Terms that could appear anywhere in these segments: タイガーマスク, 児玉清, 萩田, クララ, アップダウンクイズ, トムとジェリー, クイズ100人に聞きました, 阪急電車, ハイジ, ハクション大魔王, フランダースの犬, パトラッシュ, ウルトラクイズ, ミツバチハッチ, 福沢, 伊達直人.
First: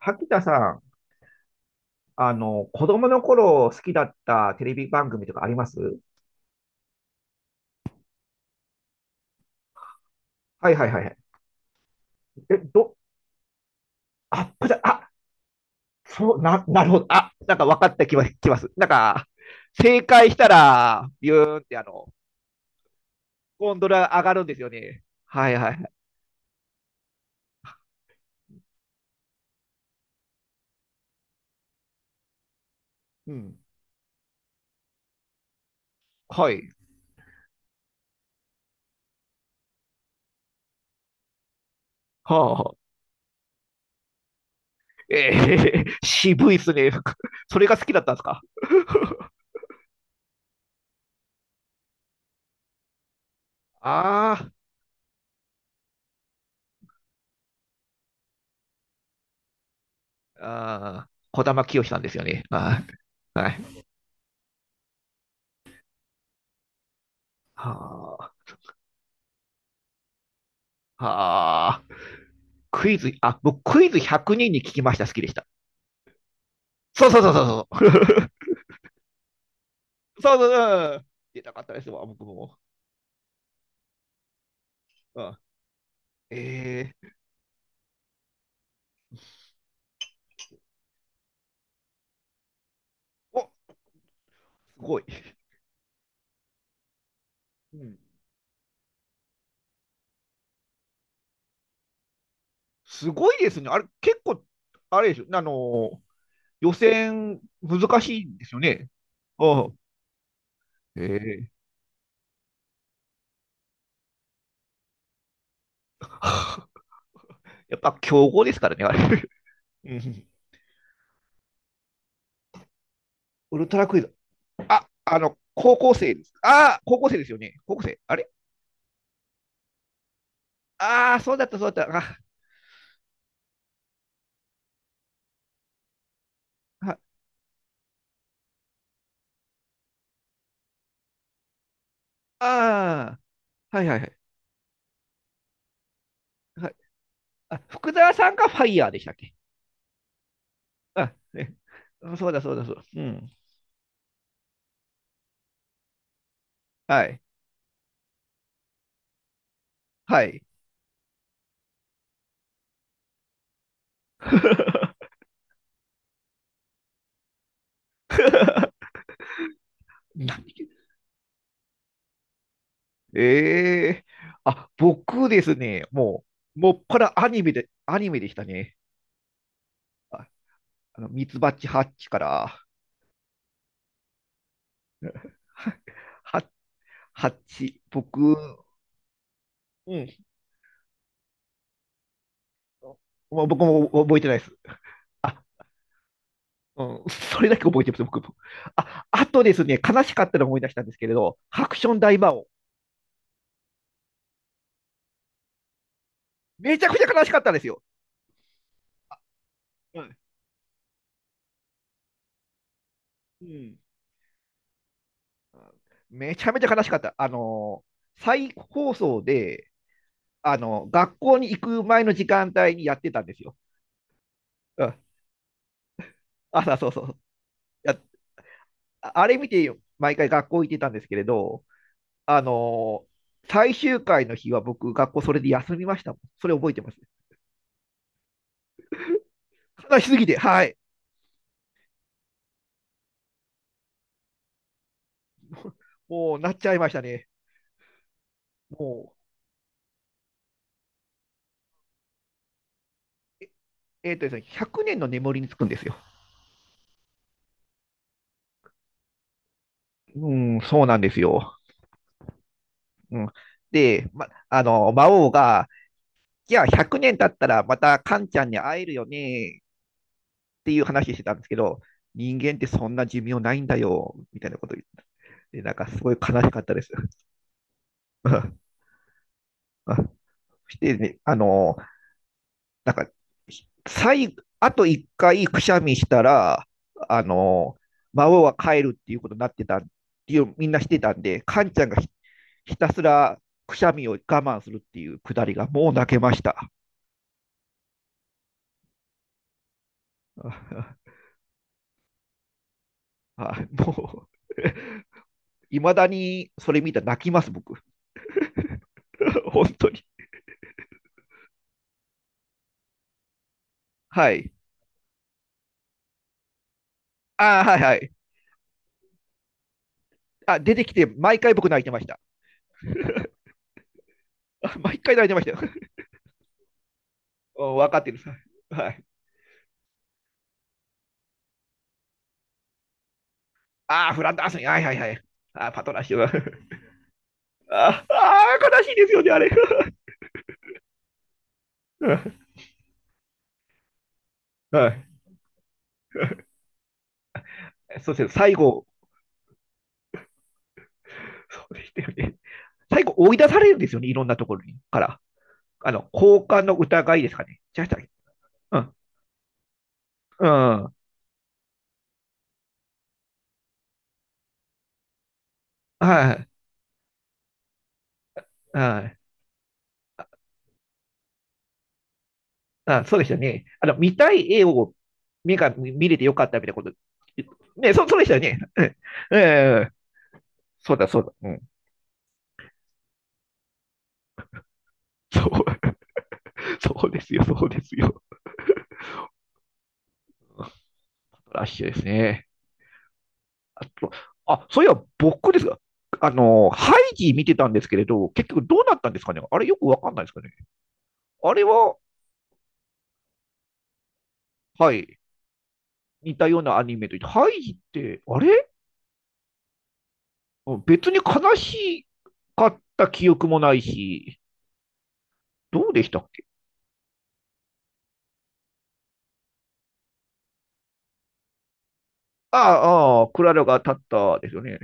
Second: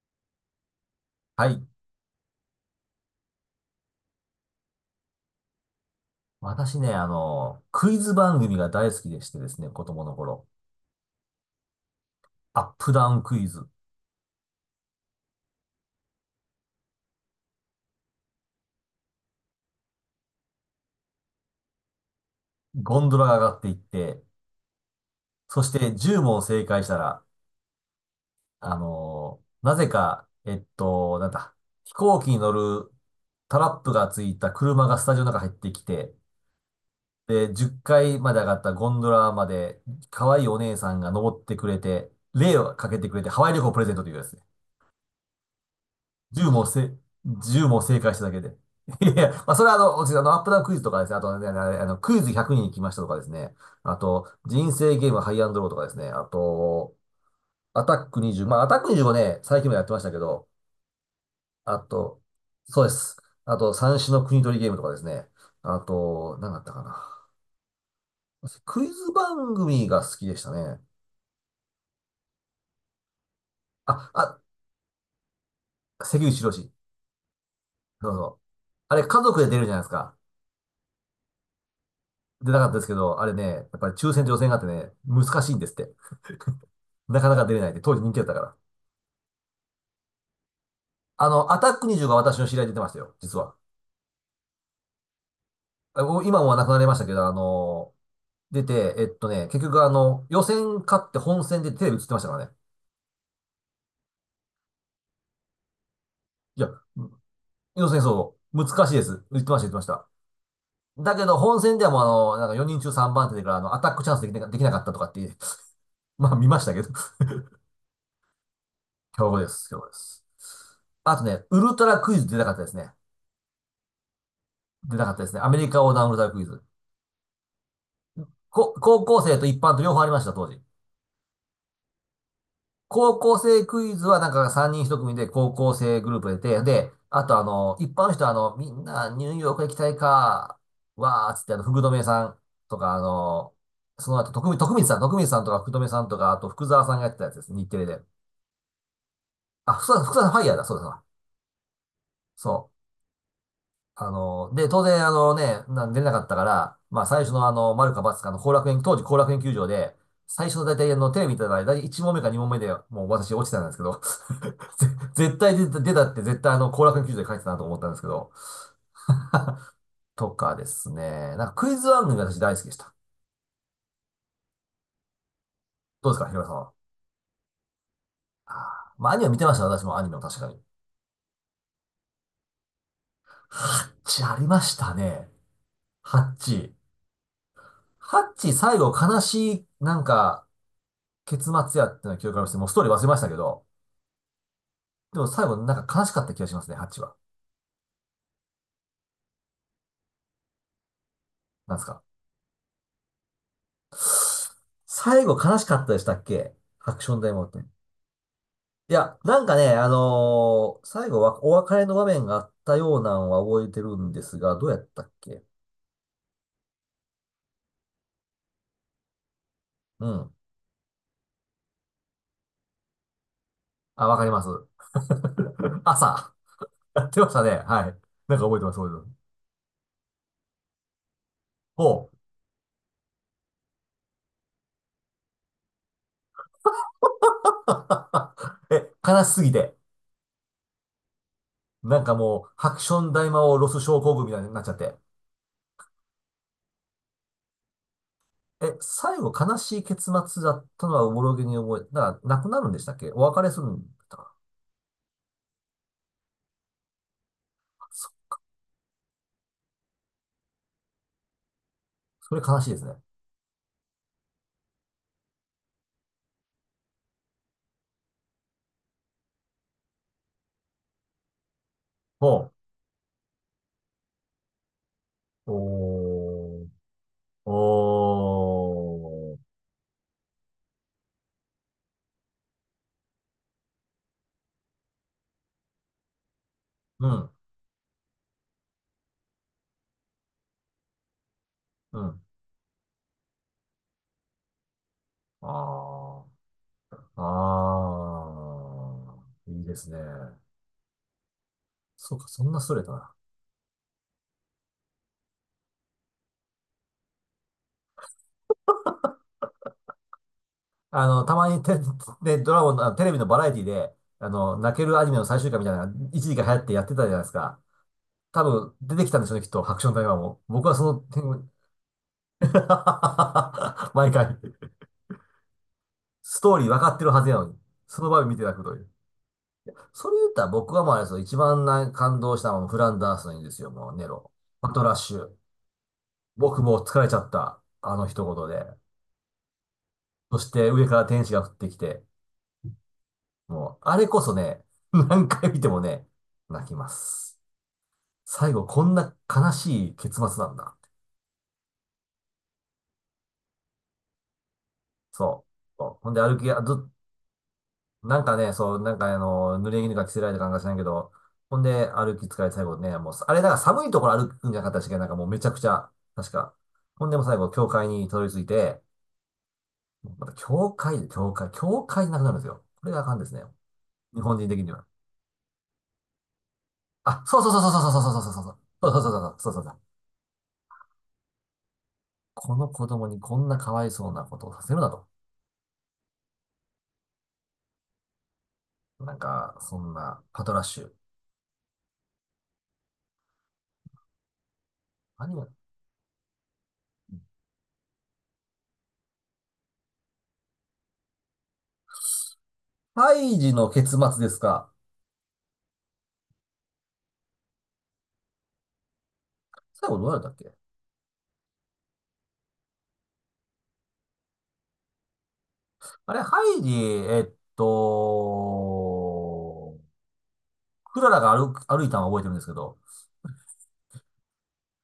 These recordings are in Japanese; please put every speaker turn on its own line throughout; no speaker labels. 萩田さん、
はい。
子供の頃好きだったテレビ番組とかあります？
私ね、クイズ番組が大好きでしてですね、子供の頃。
はいはいはいはい。え、
アップ
ど、
ダウンクイズ。
あ、こちら、あ、そう、なるほど。あ、なんか分かった気はきます。なんか、正解したら、ビューンって
ゴンドラが上がってい
ゴ
っ
ンドラ上
て、
がるんですよね。はいはい
そ
は
し
い。
て10問正解したら、あの、なぜか、えっと、なんだ、飛行機に乗る
うん。
タラップがついた車がスタジオの中入ってきて、
はい。
で、10階まで上がったゴンドラまで、可愛いお姉さんが登ってくれて、
は
霊
あ。
をかけてくれて、ハワイ旅行をプレゼントというやつ。10
渋いっ
問
す
せ、
ね。そ
1
れが
問
好きだ
正
ったん
解
で
し
す
ただけ
か？
で。いやいや、まあ、それは私、アップダウンクイズとかですね、あとね、あのクイズ100人行きましたとかですね、あ と、
あ
人生ゲームハイアンドローとかですね、あと、アタック20、まあ、アタック2もね、最近もやってましたけ
あ、
ど、
ああ、児玉
あ
清さんです
と、
よね。は
そうです。
い。は
あと、
い。
三種の国取りゲームとかですね、あと、何だったかな。
はあ、
私クイズ番組が好きでしたね。
はあ。クイズ、あ、僕、クイズ
あ、
100
あ、
人にんに聞きました、好きでした。
関口宏。
そうそうそうそう
そう
そ
そ
う。
う。あれ、家族で出るじゃないですか。
そうそうそう。出たかったですわ、僕
出
も。
なかったですけど、あれね、やっぱり抽選と予選があってね、
う
難
ん、
しいんですって。
えー、
なかなか出れないって、当時人気だったから。あの、アタック25が私の知り合いで出てましたよ、実
お、
は。
すごい。
あもう今もはなくなりましたけど、
うん、
出て、えっとね、結局、予選勝って本戦でテレビ映ってましたからね。
すごいですね。あれ、結構、あれでしょ、ー、
いや、
予選、難
予選
しいん
そ
です
う、
よ
難
ね。
しいです。言っ
う
てました、言って
ん。
ました。
え
だけど、
ー、
本戦ではもう、なんか4人中3番手でから、アタックチャンスできな、できなかったとかっていう、まあ見ました けど
やっぱ、強豪ですからね、あれ。
強豪です、強 豪で
う
す。
ん。
あとね、ウルトラクイズ出なかったですね。
ウルトラクイズ。あ、
出なかったですね。アメリ
高
カ横
校
断ウ
生
ルト
で
ラ
す。
クイズ。
ああ、高校生ですよね。高校生。あれ、
高校生と一般と両方ありました、当時。
ああ、そうだった、そうだった。あ
高校生クイズはなんか3人1組で高校生グループで、
あ、
あと、一般の人は、みんなニューヨーク行きたいか、わーっつってあの、福留さんとかあ
ああ
の、
ー、はいはいは
そ
い。
の後、徳光、徳光さん、徳光さんとか福留さんとか、あと福沢さんがやってたやつです、
あ、
日テレ
福
で。
沢さんがファイヤーでしたっけ？
福沢さんファイヤーだ、そうだそうだ。
あ、ね。そうだそうだ
そ
そうだ。
う。
うん。
で、当然、出れなかったから、ま
は
あ、
い。
最初の、丸か×かの後楽園、当時後楽園球場で、
はい。
最初の大体、テレビ見てたら、大体1問目か2問目で、もう私落ちてたんですけど、ぜ絶対出た出たって絶対あの、後楽園球場で書いてたなと思ったんですけど、と
なんで？
かですね、なんかクイズ番組が私大好きでした。
ええ、あ、僕ですね、
どうです
も
か、ひろやさん
う、も
は。
っぱらアニメで、アニメでした
あ
ね。
ーまあ、アニメ見てました、私もアニメを
あ、
確かに。
ミツバチハッチから、
ハッチありましたね。ハッ
ハッ
チ。
ハッチ、
ハッ
僕、
チ最後悲しい、
う
なん
ん。
か、結末やっての記憶がありまして、もうストーリー忘れましたけ
もう僕
ど、
も覚えてないです。
でも
あ、
最後なんか悲しかった気がしますね、
う
チ
ん、
は。
それだけ覚えてます、僕も。あ、あとですね、悲しかったのを思い出したんですけれど、ハク
なん
シ
す
ョン
か。
大魔王。
最後悲しかったでしたっけ？
めちゃ
ハ
く
ク
ちゃ
ション
悲し
大
か
魔
っ
王
た
っ
んで
て。
すよ。
いや、なんかね、
うん
最後はお別れの場面があったようなのは
う
覚え
ん。
てるんですが、どうやったっけ？
あめちゃめちゃ悲しかった。再放送で、
うん。
学校に行く前の時間帯にやってたんですよ。
あ、わかります。
うん。
朝。
朝、そうそ
やっ
う。
てましたね。はい。
や、
なんか覚えてます、覚えてます。
あれ見て、毎回学校行ってたんですけれど、
ほ
あのー、最終回の日は僕、学校それで休みましたもん。それ覚えてますね。
う。え、悲しすぎて。
悲しすぎて、はい。
なんかもう、ハクション大魔王ロス症候群みたいになっちゃって。
もう、なっちゃいましたね。
え、
も
最後悲しい結末だったのはおぼろげに覚えて、だから亡くなるんでしたっけ？お別
う、え、
れするんだっ
えー
た
とです
か？
ね、100年の眠りにつくんですよ。
なそ、
うん、そうなんですよ。
それ悲しいですね。
うん。で、ま、あの、魔王が、じゃあ100年経ったらまたカンちゃんに会えるよねっていう話してたんですけど、
ほ
人間ってそんな寿命ないんだよ、みたいなこと言って、
う。
でなんかすごい悲しか
お
ったです。
ー。おー。
そしてね、なんか、最後、あと1回くしゃみしたら、
う
あ
ん。
の、孫は帰るっていうことになってたっていう、みんなしてたんで、カンちゃんが
うん。
ひたすらくしゃみを我慢するっていうくだりが、もう泣け
あ
ました。
ー。あー。いいですね。そうか、そんなストレートな。
もういまだにそれ見たら泣きます、僕。本当に。
たまに、ドラゴンの、あテレビのバラエティで、あ
はい。
の、泣けるアニメの最終回みたいなのが一時期流行ってやってたじゃないです
あ
か。
あはいはい。
多分出てきたんでしょうね、きっと、ハクション大魔王も。
あ、
僕
出
はそ
てきて、毎
の
回僕泣いてました。
毎回。
毎回泣いてましたよ。
ストーリー分かってるはずやのに。
分かっ
その
てる。
場面見て泣くという。
はい。
それ言ったら僕はもうあれですよ。一番な感動したのはフランダースのいいんですよ。もうネ
ああ、フ
ロ。
ランダースに、
パ
は
ト
いは
ラ
い
ッ
は
シ
い。
ュ。
ああパトラッシュ。
僕もう 疲れちゃった。あ
あ
の一言
あ
で。
悲しいですよね、あれ。
そして上から天使が降ってきて。もう、あれこそね、
は
何回見てもね、泣きます。
い。そして
最
最
後こ
後、
んな悲しい結末なんだ。
そうでしたよね。最後、追い出されるんですよね、いろんなところにから。
そう。そうほんで歩
交
きや、
換
ず
の
っ
疑いですかね。違いました？
なんかね、そ
う
う、
ん。
なんか、濡れ衣が着せられた
うん。
感じがしないけ
は
ど、ほんで歩き疲れて最後ね、もう、あれだから寒いところ歩くんじゃなかったし、なんかもうめちゃくちゃ、確
い。
か。ほんでもう最後、教会にたどり着いて、
はい。
また教会で教会なくなるんですよ。これが
あ、
あか
そう
ん
で
で
し
す
た
ね。
ね。見
日
た
本人
い
的
絵
には。
を目が見れてよかったみたいなこと。
あ、そうそうそうそうそ
ね、
うそう
そう、そう
そう
でし
そう
たよ
そ
ね。う
う
ん。
そうそうそうそうそうそうそうそう。
えーそうだ、そうだ。うん。
この子供にこんなかわいそうなことをさせるなと。
そう、そうですよ、そうですよ。
なんか、そんな、パトラッシュ。
ラッシュですね。あと、あ、そういえば
何が、
僕ですが、ハイジ見てたんですけれど、結局どうなったんですかね？あれよくわかんないですかね？あれは、
胎児の結末ですか？
はい、似たようなアニメと、てハイジって、あれ
最後どうなったっけ？
別に悲しかった記憶もないし、どうでし
あ
た
れ、
っ
ハ
け？
イジ、えっと、クララが歩いたのは覚えてるんですけど、
ああ、クララが立ったですよね。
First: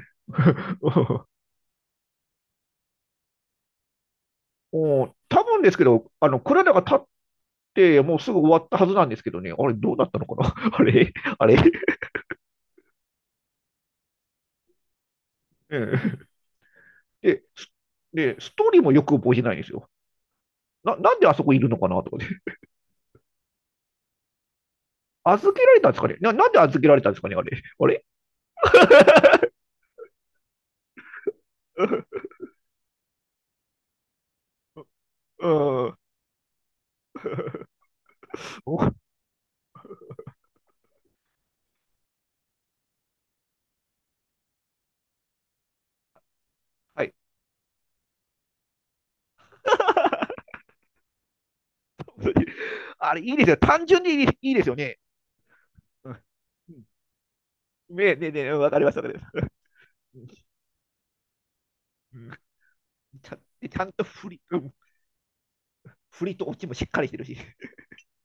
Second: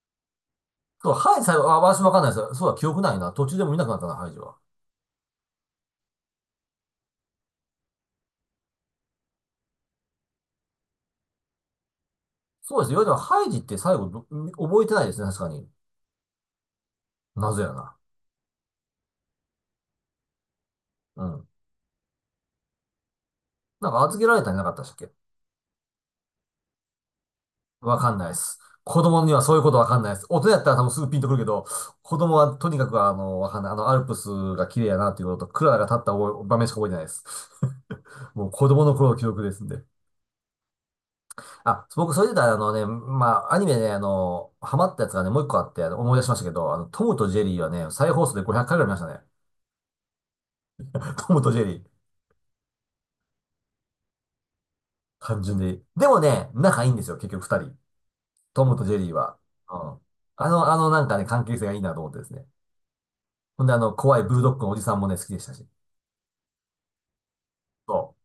そう、ハイジ最後、あ、私わかんないです。そうだ、記憶ないな。途中でも見なくなったな、ハイジは。
おお多分ですけど、クララが立って、もうすぐ終わったはずなんですけどね、あれ、どうなったのかな？ あれ、あれ、
そうですよ。いわれても、ハイジって最後ど、覚えてないですね、確かに。
うん。で、
謎やな。
ストーリーもよく覚えてないんですよ。なん
う
であそ
ん。
こいるのかなとかね。
なんか預けられたんじゃなかったっけ？
預けられたんですかね？なんで預けられたんですかね？あれ。あ
わ
れ。
かんないです。子供にはそういうことわかんないです。大人やったら多分すぐピンとくるけど、子供はとにかくわかんない。あの、アルプスが綺麗やなっていうこ と
う
と、クララが立
ん。
った覚え場面しか覚えてないです。もう 子
お、
供の頃の記憶ですんで。僕、それで言ったら、あのね、まあ、アニメね、あの、ハマったやつがね、もう一個あって、あの思い出しましたけど、あの、
は
ト
い。
ムとジェリーはね、再放送で500回ぐらい見ましたね。トムとジェリー。
あれ、いいですよ。単純にいいいいですよね。
単純で。で
う
も
ん。
ね、仲いいんですよ、結局二人。
ねねね、
ト
わ
ム
かり
と
ま
ジ
す、
ェ
わ
リ
か
ー
りま
は。
す。
うん。
う
なんかね、関係性がいいなと思ってで
ん。
すね。
ちゃん
ほんで、あ
ちゃん
の、
と
怖い
振
ブ
り、
ルドッ
う
グの
ん、
おじさんもね、好きでしたし。
振りとオチもしっかりしてるし。
そ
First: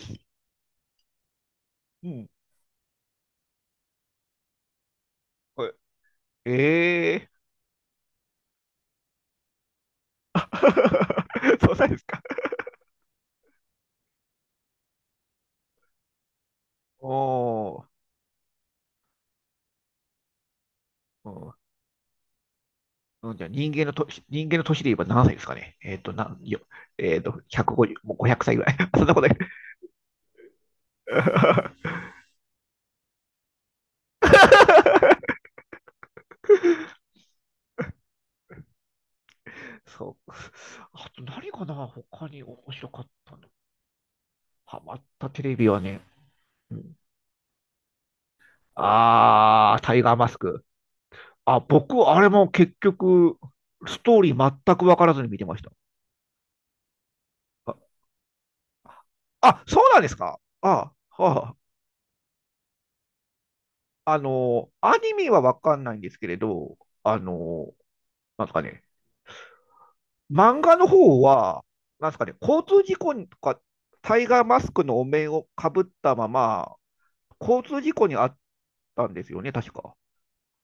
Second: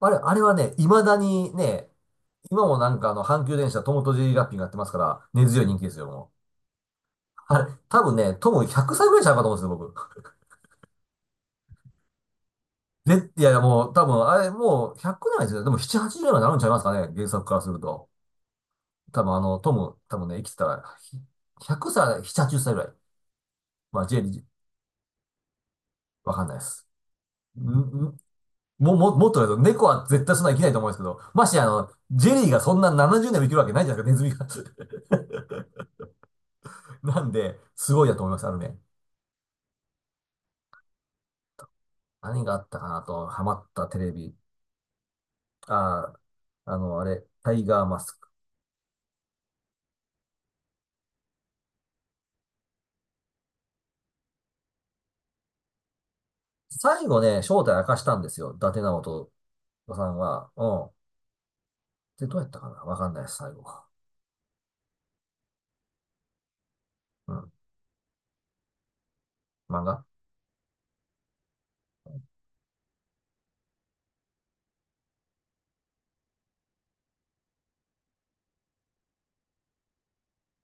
う。あ れ、あれはね、未だにね、
うん。
今もなんかあの、阪急電車トムとジェリーラッピングやってますから、根強い人気ですよ、もう。
ええー。
あれ、多分ね、トム100歳ぐらいちゃうかと思うんですよ、僕。
そうなんですか。
ぜ、いや、もう、多分、あれ、もう、100ないですよ。でも、7、80になるんちゃいますか
お
ね、原作からする
ー、
と。多分、あの、トム、多分ね、生きてたら、100歳、7、80歳ぐらい。
うん。じゃあ
まあ、ジェリー、
人間の年で言えば何歳ですかね？えっーと、な
わ
ん
かんない
よ、
です。
えっーと、
ん、ん、
150、もう500歳ぐらい。そんなこと
もっ
ない。
と言うと、猫は絶対そんな生きないと思うんですけど、ましてあの、ジェリーがそんな70年も生きるわけないじゃないですか、ネズミが。なんで、すごいだと思います、あるね。
そう。あと何かな、他に
何があ
面
った
白
か
か
な
っ
と、
た
ハ
の。
マったテレビ。
ハマったテレビはね、
あー、
う
あ
ん、
の、あれ、タイガーマスク。
タイガーマスク。あ、僕、あれも結局、ストーリー全く分からずに見てました。
最後ね、正体
あ、
明かしたんですよ、伊達直人
あ、そうなん
さ
です
ん
か。
は。うん。
あ、は
で、どうやったかなわかんないです、最後。
あ、アニメはわかんないんですけれど、あ
うん。
の、なんですかね、
漫画
漫画の方は、なんですかね、交通事故とか、タイガーマスクのお面をかぶったまま、交通事故にあったんですよね、確か。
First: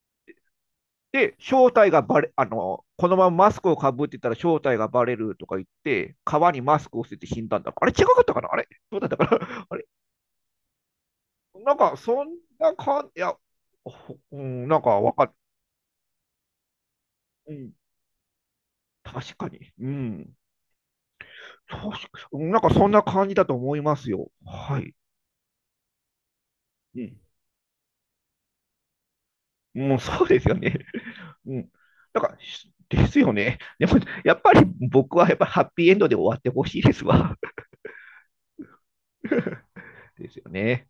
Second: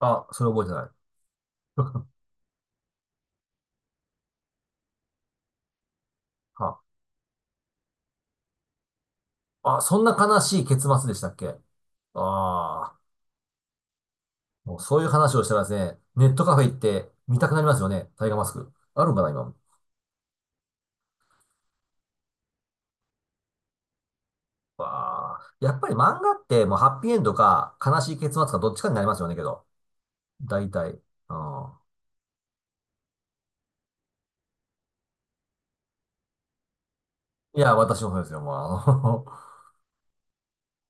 あ、それ覚え
で、正
て
体
ない。
がバ レ、あの、このままマスクをかぶってたら正体がバレるとか言って、川にマ
は
スクを捨てて死んだんだ。あれ違かったかな？あれどうだったかな？ あ
あ、
れ
そんな悲しい結末でしたっけ？あ、
なんか、そんな
あ
感じ、いや、ほうん、
ー、も
な
う
んか
そういう
わかん、
話をしたらですね、ネットカフェ行って見た
う
くなり
ん。
ますよね。タイガーマスク。あるんかな、
確か
今。
に。うん。そう。なんかそんな感じだと思いますよ。はい。
わあ、やっぱり漫画ってもうハ
う
ッピーエ
ん。
ンドか悲しい結末かどっちかになりますよね、けど。
もうそうですよ
大
ね。
体。う
うん。
ん。
なんか、ですよね。でも、やっぱり僕はやっぱハッピーエンドで終わってほしいですわ。
いや、私もそうですよ、もう。あの
ですよね。